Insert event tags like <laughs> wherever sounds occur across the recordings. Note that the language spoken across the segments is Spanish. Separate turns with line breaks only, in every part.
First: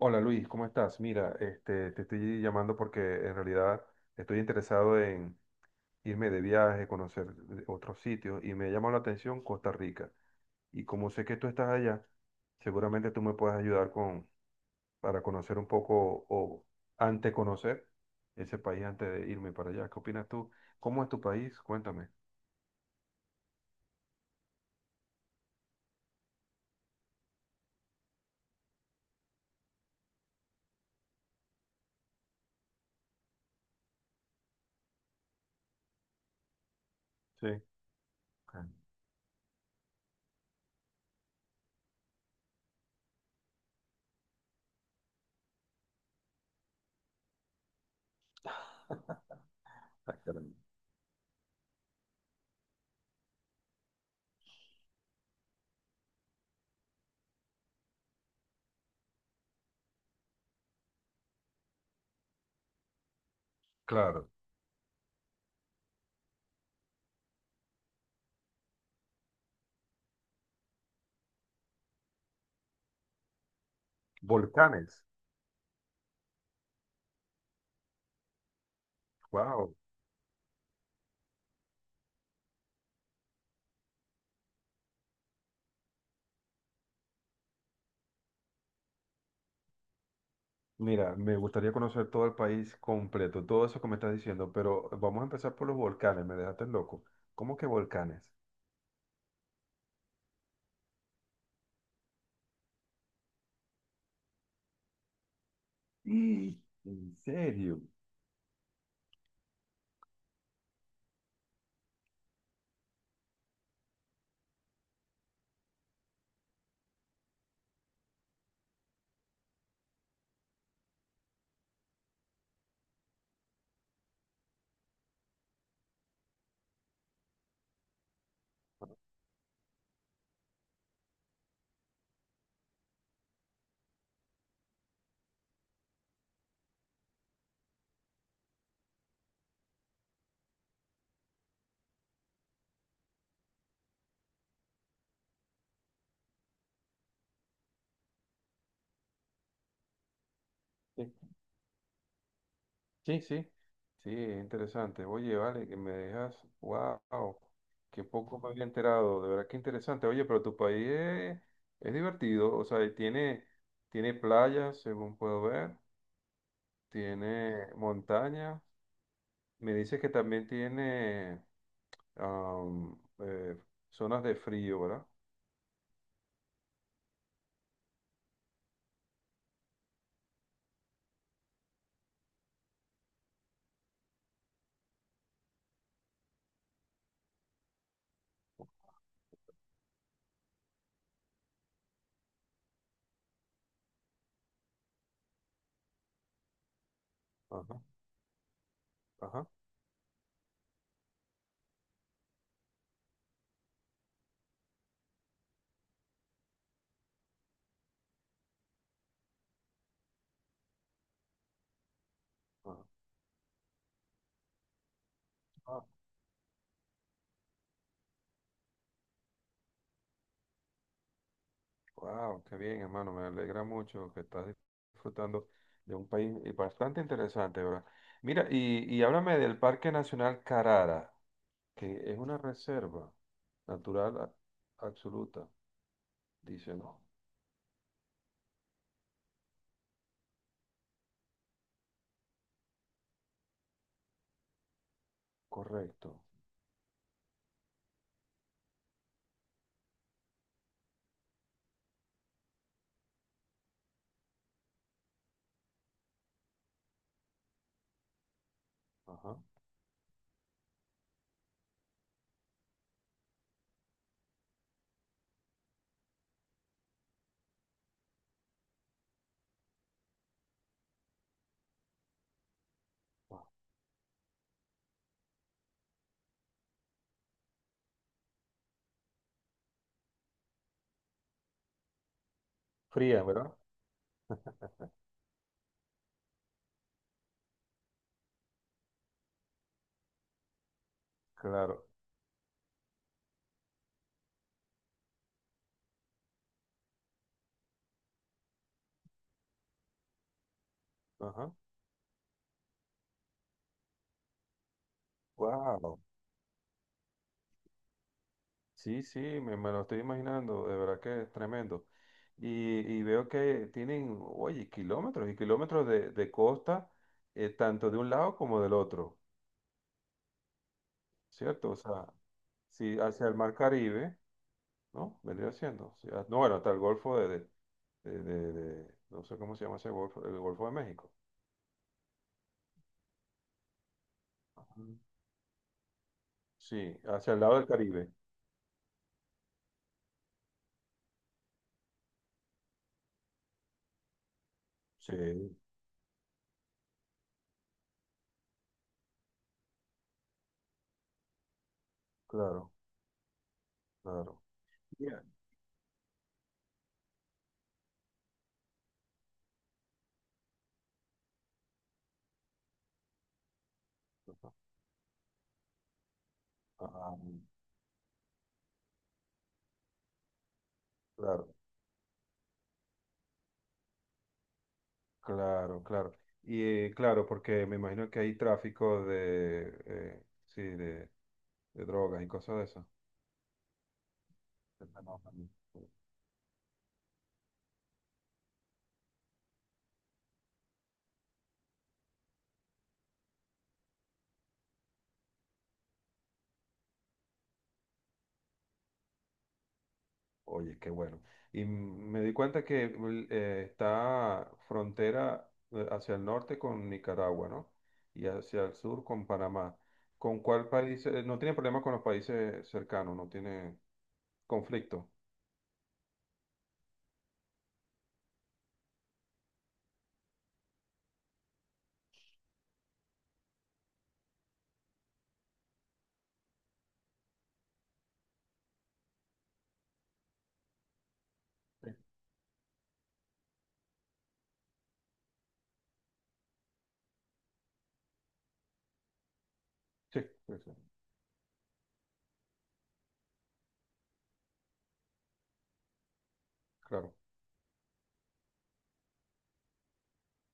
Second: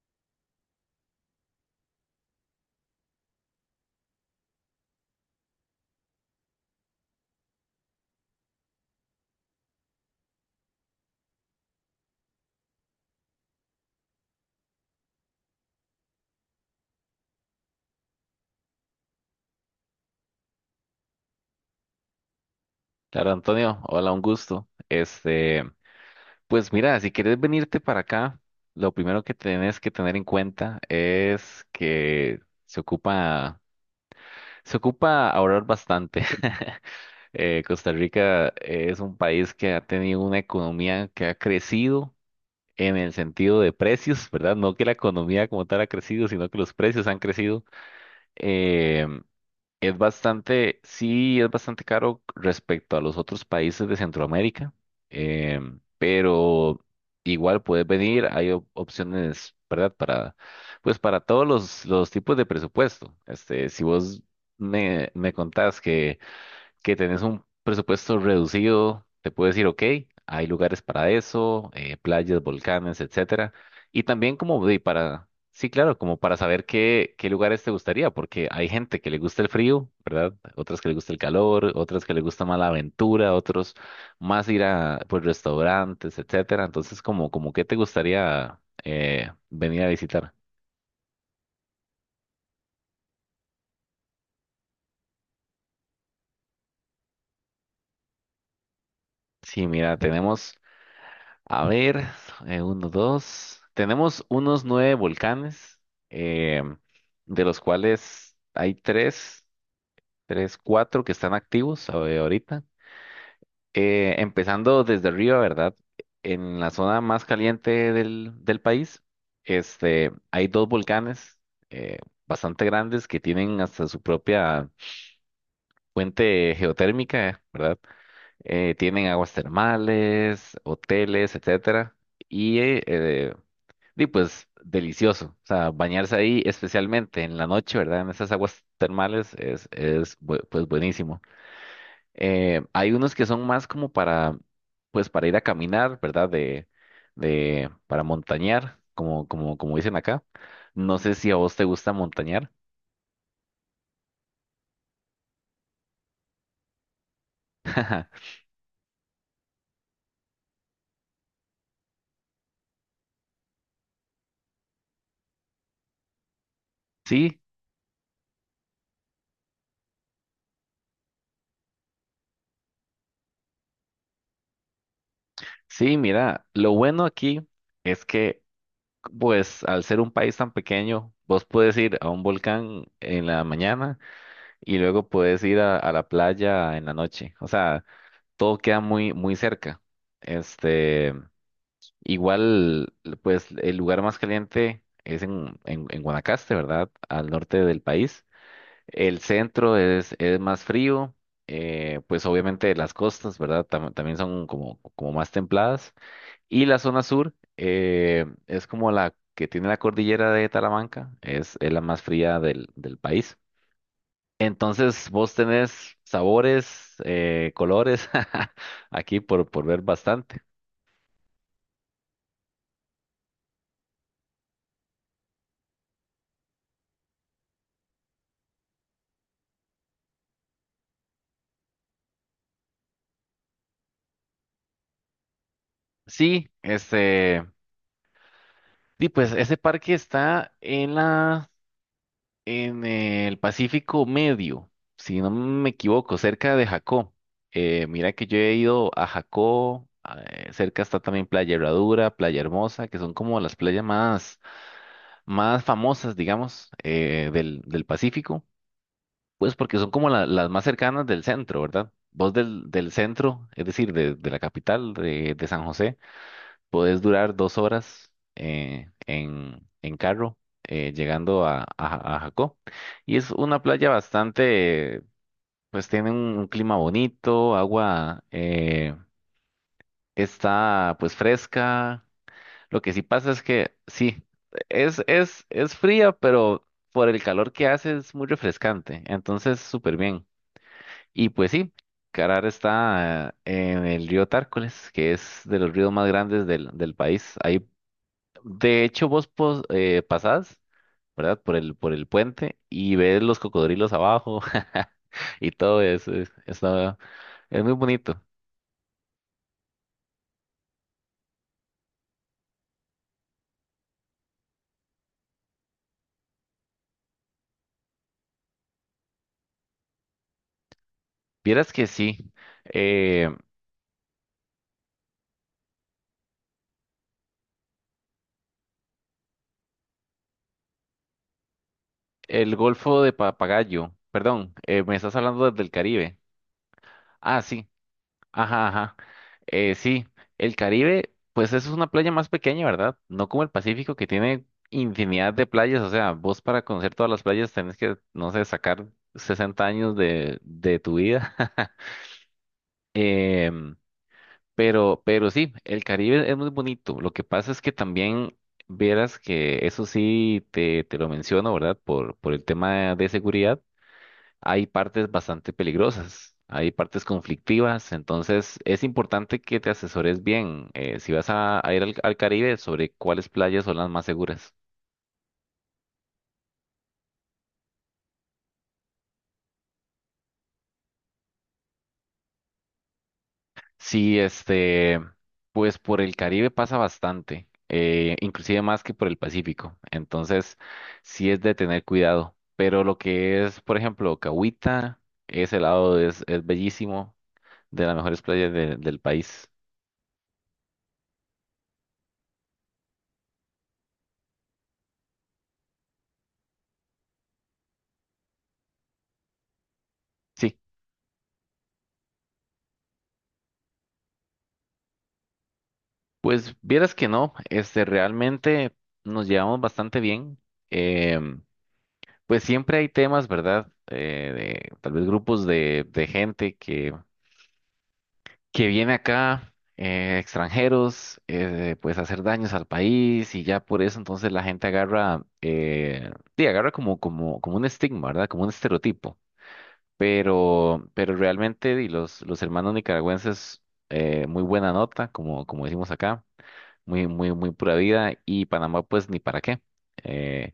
Hola Luis, ¿cómo estás? Mira, este, te estoy llamando porque en realidad estoy interesado en irme de viaje, conocer otros sitios y me llamó la atención Costa Rica. Y como sé que tú estás allá, seguramente tú me puedes ayudar con, para conocer un poco o ante conocer ese país antes de irme para allá. ¿Qué opinas tú? ¿Cómo es tu país? Cuéntame.
Claro, Antonio, hola, un gusto. Este, pues mira, si quieres venirte para acá, lo primero que tienes que tener en cuenta es que se ocupa, se ocupa ahorrar bastante. <laughs>
Sí.
Costa Rica es un país que ha tenido una economía que ha crecido en el sentido de precios, ¿verdad? No que la economía como tal ha crecido, sino que los precios han crecido. Eh, es
Ah, caramba.
bastante, sí, es bastante caro respecto a los otros países de Centroamérica, pero igual puedes venir, hay opciones, ¿verdad? Pues para todos los tipos de presupuesto. Este, si vos
Claro.
me contás que tenés un presupuesto reducido, te puedes decir, ok, hay lugares para eso, playas, volcanes, etcétera. Y también como de
Volcanes.
para, sí, claro, como para saber qué, qué lugares te gustaría, porque hay gente que le gusta el
Wow.
frío, ¿verdad? Otras que le gusta el calor, otras que le gusta más la aventura, otros más ir a, pues, restaurantes, etcétera. Entonces, como, como qué te gustaría venir a visitar.
Mira, me gustaría conocer todo el país completo, todo eso que me estás diciendo, pero vamos a empezar por los volcanes, me dejaste loco. ¿Cómo que volcanes?
Sí, mira, tenemos A ver, uno, dos. Tenemos unos nueve volcanes,
Mm.
eh,
¿En
de los
serio?
cuales hay tres, cuatro que están activos ahorita. Empezando desde arriba, ¿verdad? En la zona más caliente del país, este, hay dos volcanes eh, bastante grandes que tienen hasta su propia fuente geotérmica, ¿verdad? Tienen aguas termales, hoteles, etcétera. Y eh, Y pues delicioso, o sea, bañarse ahí, especialmente en la noche, ¿verdad? En esas aguas termales es, es pues buenísimo. Hay unos que son más como para, pues para ir a caminar, ¿verdad? De, para montañar, como dicen acá. No
Sí,
sé si a vos te gusta montañar.
sí, sí, sí, es interesante. Oye, vale, que me dejas, wow, qué
<laughs>
poco me había enterado, de verdad que interesante. Oye, pero tu país es divertido, o sea, y tiene, tiene playas, según puedo ver,
Sí,
tiene montaña. Me dices que también tiene am, eh, zonas de frío, ¿verdad?
sí, mira, lo bueno aquí es que, pues, al ser un país tan pequeño, vos puedes ir a un volcán en la mañana y luego puedes ir a la playa en la noche. O sea, todo queda muy, muy cerca. Este, igual, pues el lugar más caliente es en, en Guanacaste, ¿verdad? Al norte
Ajá,
del país. El
ajá,
centro es, más frío. Pues obviamente las costas, ¿verdad? También son como, como más templadas. Y la zona sur es como la que tiene la cordillera de Talamanca, es, la más fría del país. Entonces, vos
ajá.
tenés sabores, colores, <laughs> aquí por ver bastante.
Wow, qué bien, hermano. Me alegra mucho que estás disfrutando de un país bastante interesante, ¿verdad? Mira, y háblame del Parque Nacional Carara, que es una reserva natural absoluta,
Sí,
dice, ¿no?
este, sí, pues ese parque está en la, en el Pacífico Medio, si no me equivoco,
Correcto.
cerca de Jacó. Mira que yo he ido a Jacó, ah, cerca está también Playa Herradura, Playa Hermosa, que son como las playas más famosas, digamos, del del Pacífico.
Ajá.
Pues porque son como las más cercanas del centro, ¿verdad? Vos del centro, es decir, de la capital de San José, podés durar 2 horas en, carro llegando a, a Jacó. Y es una playa bastante, pues tiene un, clima bonito, agua está pues fresca. Lo que sí
Fría,
pasa es
¿verdad?
que sí, es fría, pero por el calor que hace es muy refrescante. Entonces, súper bien. Y pues sí,
Claro.
Carar está en el río Tárcoles, que es de los ríos más grandes del país. Ahí, de hecho, vos pasás, ¿verdad?
Ajá.
Por el puente y ves los cocodrilos abajo <laughs> y todo
Wow.
eso. Es muy bonito.
Sí, sí, me lo estoy imaginando, de verdad que es tremendo. Y veo que tienen, oye, kilómetros y kilómetros de costa, tanto de un lado como del otro, ¿cierto?
Vieras
O
que
sea,
sí.
si hacia
eh,
el Mar Caribe, ¿no? Vendría siendo. O sea, no, bueno, hasta el Golfo de, no sé cómo se llama ese Golfo, el Golfo de México.
el Golfo de Papagayo, perdón, me
Ujú.
estás hablando del Caribe.
Sí, hacia el
Ah,
lado del
sí.
Caribe.
Ajá, ajá. Sí, el Caribe, pues eso es una playa más pequeña, ¿verdad? No como el Pacífico que tiene infinidad de
Sí,
playas, o sea, vos para conocer todas las playas tenés que, no sé, sacar 60 años de tu vida. <laughs>
claro,
Em,
claro.
pero
Bien.
sí, el Caribe es muy bonito. Lo que pasa es que también verás que eso sí te lo menciono, ¿verdad? Por el tema de seguridad hay partes bastante peligrosas, hay partes
Ajá,
conflictivas, entonces es importante que te asesores bien si vas
claro.
a, ir al, Caribe sobre cuáles playas son las más seguras.
Claro, claro. Y claro, porque me imagino que hay tráfico de, sí, de drogas y cosas de esas.
Sí,
De
este,
fenómenos.
pues por el Caribe pasa bastante, inclusive más que por el Pacífico, entonces sí es de tener cuidado, pero lo que es, por ejemplo, Cahuita, ese lado es, bellísimo, de las mejores playas del país.
Oye, qué bueno. Y me di cuenta que está frontera hacia el norte con Nicaragua, ¿no? Y hacia el sur con Panamá. ¿Con
Sí,
cuál país? No tiene problema con los países cercanos, no tiene conflicto.
pues vieras que no, este, realmente nos llevamos bastante bien. Em, pues siempre hay temas, ¿verdad? Tal vez grupos de gente que, viene acá, extranjeros,
Sí,
pues a hacer daños al país y ya por eso entonces la gente agarra, sí, agarra como, como un estigma, ¿verdad? Como un estereotipo.
sí, sí,
Pero realmente di, los hermanos nicaragüenses, muy buena nota, como, decimos acá muy,
claro.
muy, muy pura vida y Panamá pues ni para qué. Eh,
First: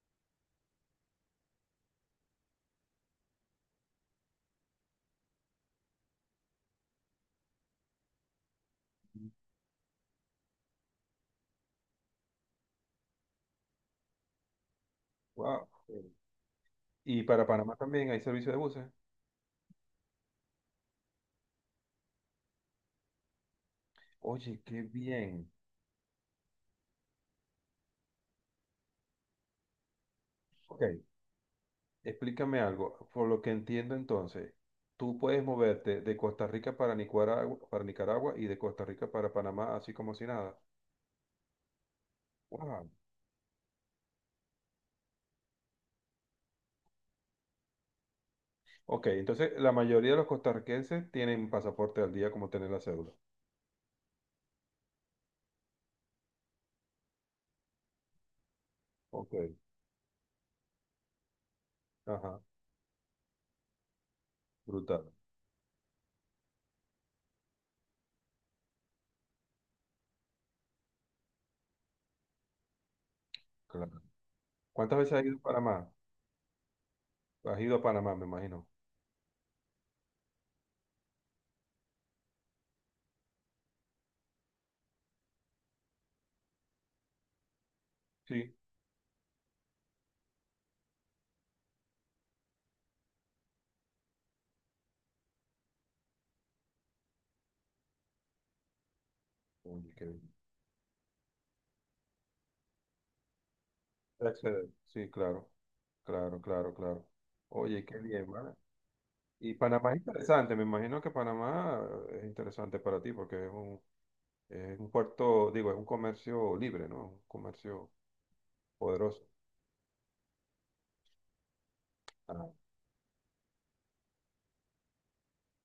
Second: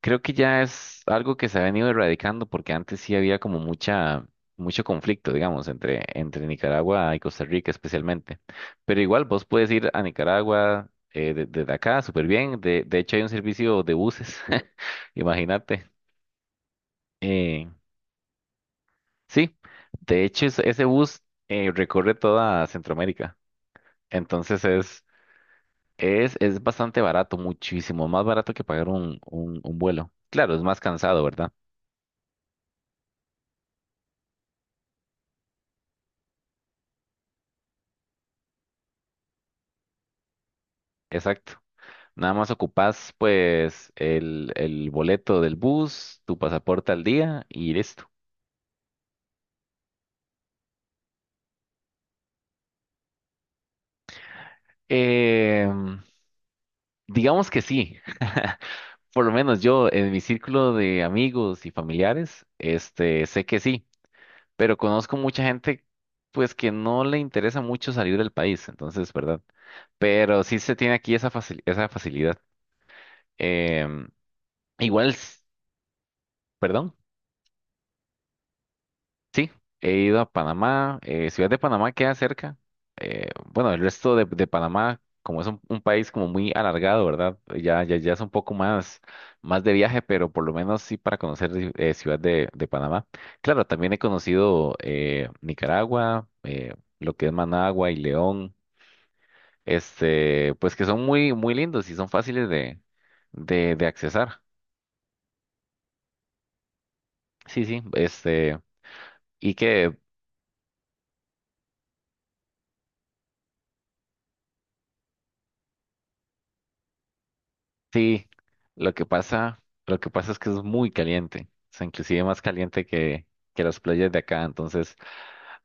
creo que ya es algo que se ha venido erradicando porque antes sí había como mucha, mucho conflicto, digamos, entre, Nicaragua y Costa Rica especialmente. Pero igual vos puedes ir a Nicaragua desde acá súper bien. De hecho hay un servicio de buses, <laughs>
Wow.
imagínate.
Y para
Eh,
Panamá también hay servicio de buses.
sí, de hecho ese bus recorre toda Centroamérica.
Oye,
Entonces
qué bien.
es bastante barato, muchísimo más barato que pagar un, un vuelo. Claro, es más
Ok,
cansado, ¿verdad?
explícame algo. Por lo que entiendo entonces, tú puedes moverte de Costa Rica para Nicaragua y de Costa Rica para Panamá, así como si nada.
Exacto. Nada más
Wow.
ocupas pues el, boleto del bus, tu pasaporte al día y listo.
Ok, entonces la mayoría de los costarricenses tienen pasaporte al día como tener la cédula.
Em, digamos que sí. <laughs> Por lo
Ok.
menos yo en mi círculo de amigos y
Ajá,
familiares, este, sé que sí, pero
brutal.
conozco mucha gente pues que no le interesa mucho salir del país, entonces, ¿verdad? Pero sí se tiene aquí esa esa facilidad.
Claro.
Em,
¿Cuántas
igual,
veces has ido a Panamá?
perdón,
Has ido a Panamá, me imagino.
sí, he ido a Panamá. Ciudad de Panamá queda cerca. Bueno, el resto de, Panamá, como es un, país como muy alargado, ¿verdad? Ya, ya, ya es un poco
Sí.
más de viaje, pero por lo menos sí para conocer Ciudad de Panamá. Claro, también he conocido Nicaragua, lo que es Managua y León,
Oye, qué bien.
este, pues que son muy, muy lindos y son fáciles de, de accesar.
Excelente. Sí, claro. Claro, claro, claro.
Sí, sí,
Oye, qué bien, ¿vale?
este y
Y Panamá
que
es interesante, me imagino que Panamá es interesante para ti porque es un puerto, digo, es un comercio libre, ¿no? Un comercio
sí,
poderoso.
lo que pasa es que es muy caliente, o sea, inclusive más
Ah,
caliente que, las playas de acá, entonces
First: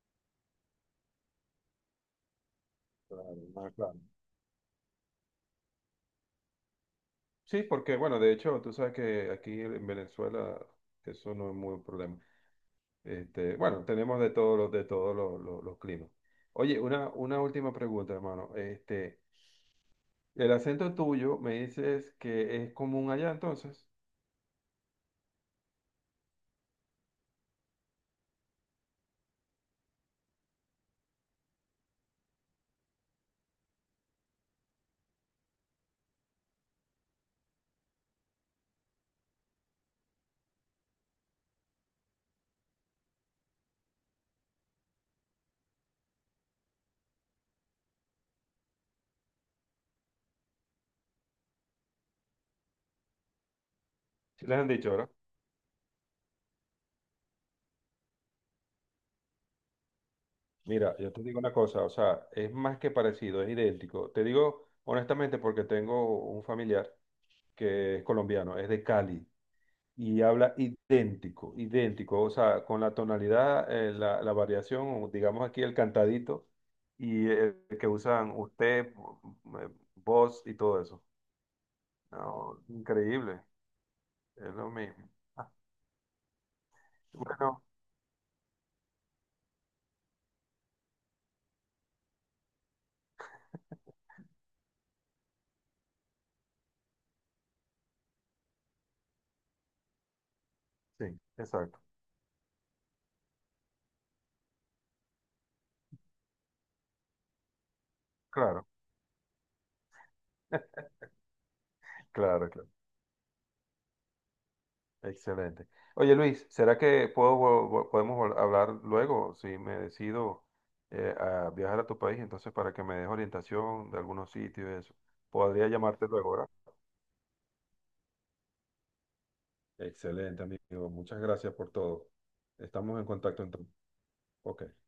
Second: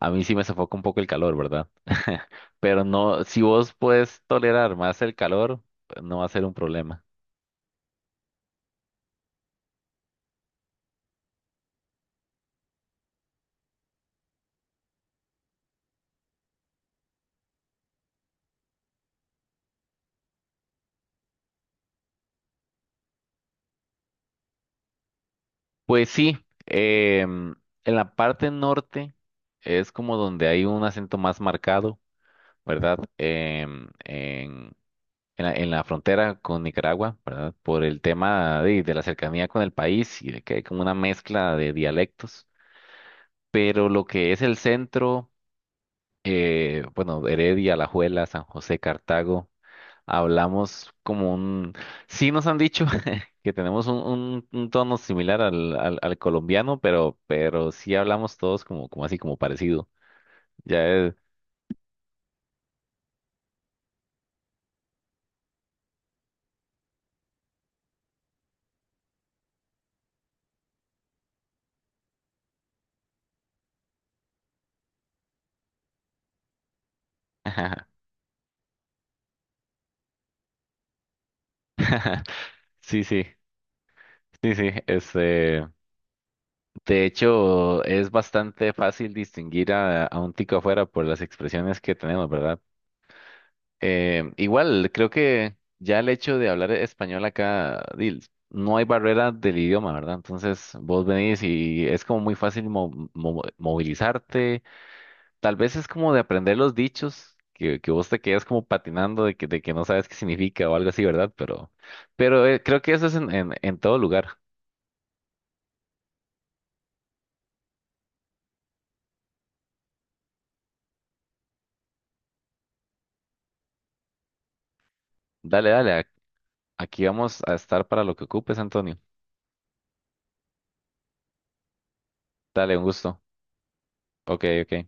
a mí sí me sofoca un poco el calor, ¿verdad? <laughs> Pero no,
claro,
si
más
vos
claro.
puedes tolerar más el calor, pues no va a ser un problema.
Sí, porque bueno, de hecho, tú sabes que aquí en Venezuela eso no es muy un problema. Este, bueno, tenemos de todos los de todos los climas. Oye, una última pregunta, hermano. Este, el acento tuyo me dices que es común allá entonces.
Pues sí, em, en la parte norte es como donde hay un acento más marcado, ¿verdad? En la, frontera con Nicaragua, ¿verdad? Por el tema de la cercanía con el país y de que hay como una mezcla de dialectos. Pero lo que es el centro, bueno, Heredia, Alajuela, San José, Cartago, hablamos como un... Sí nos han dicho <laughs> que tenemos un,
Sí,
un-
les han
un
dicho,
tono
¿verdad?
similar al, al colombiano, pero, sí hablamos todos como, así, como parecido. Ya
Mira, yo
es...
te digo una cosa, o sea, es más que parecido, es idéntico. Te digo honestamente porque tengo un familiar que es colombiano, es de Cali y habla idéntico, idéntico, o sea, con la tonalidad, la variación, o digamos aquí el cantadito y el
<laughs>
que usan usted, eh, vos y todo eso. No,
Sí, sí,
increíble, es
sí,
lo
sí,
mismo. Ah,
este... De
bueno,
hecho, es bastante fácil distinguir a, un tico afuera por las expresiones que tenemos, ¿verdad? Igual, creo que ya el hecho de hablar español acá, di, no hay barrera del idioma, ¿verdad? Entonces, vos
sí,
venís
exacto,
y es como muy fácil movilizarte. Tal vez es como de aprender los dichos, que, vos te quedas como
claro,
patinando de que, no sabes qué significa o algo así, ¿verdad? Pero, pero
claro,
eh,
claro.
creo que eso es en, en todo lugar.
Excelente. Oye Luis, ¿será que puedo, podemos hablar luego si me decido a viajar a tu país? Entonces, para que me des orientación de algunos sitios y eso. Podría
Dale, dale,
llamarte luego, ¿verdad?
aquí vamos a estar para lo que ocupes, Antonio.
Excelente, amigo. Muchas gracias por todo.
Dale, un
Estamos en
gusto.
contacto entonces.
Ok,
Ok.
ok.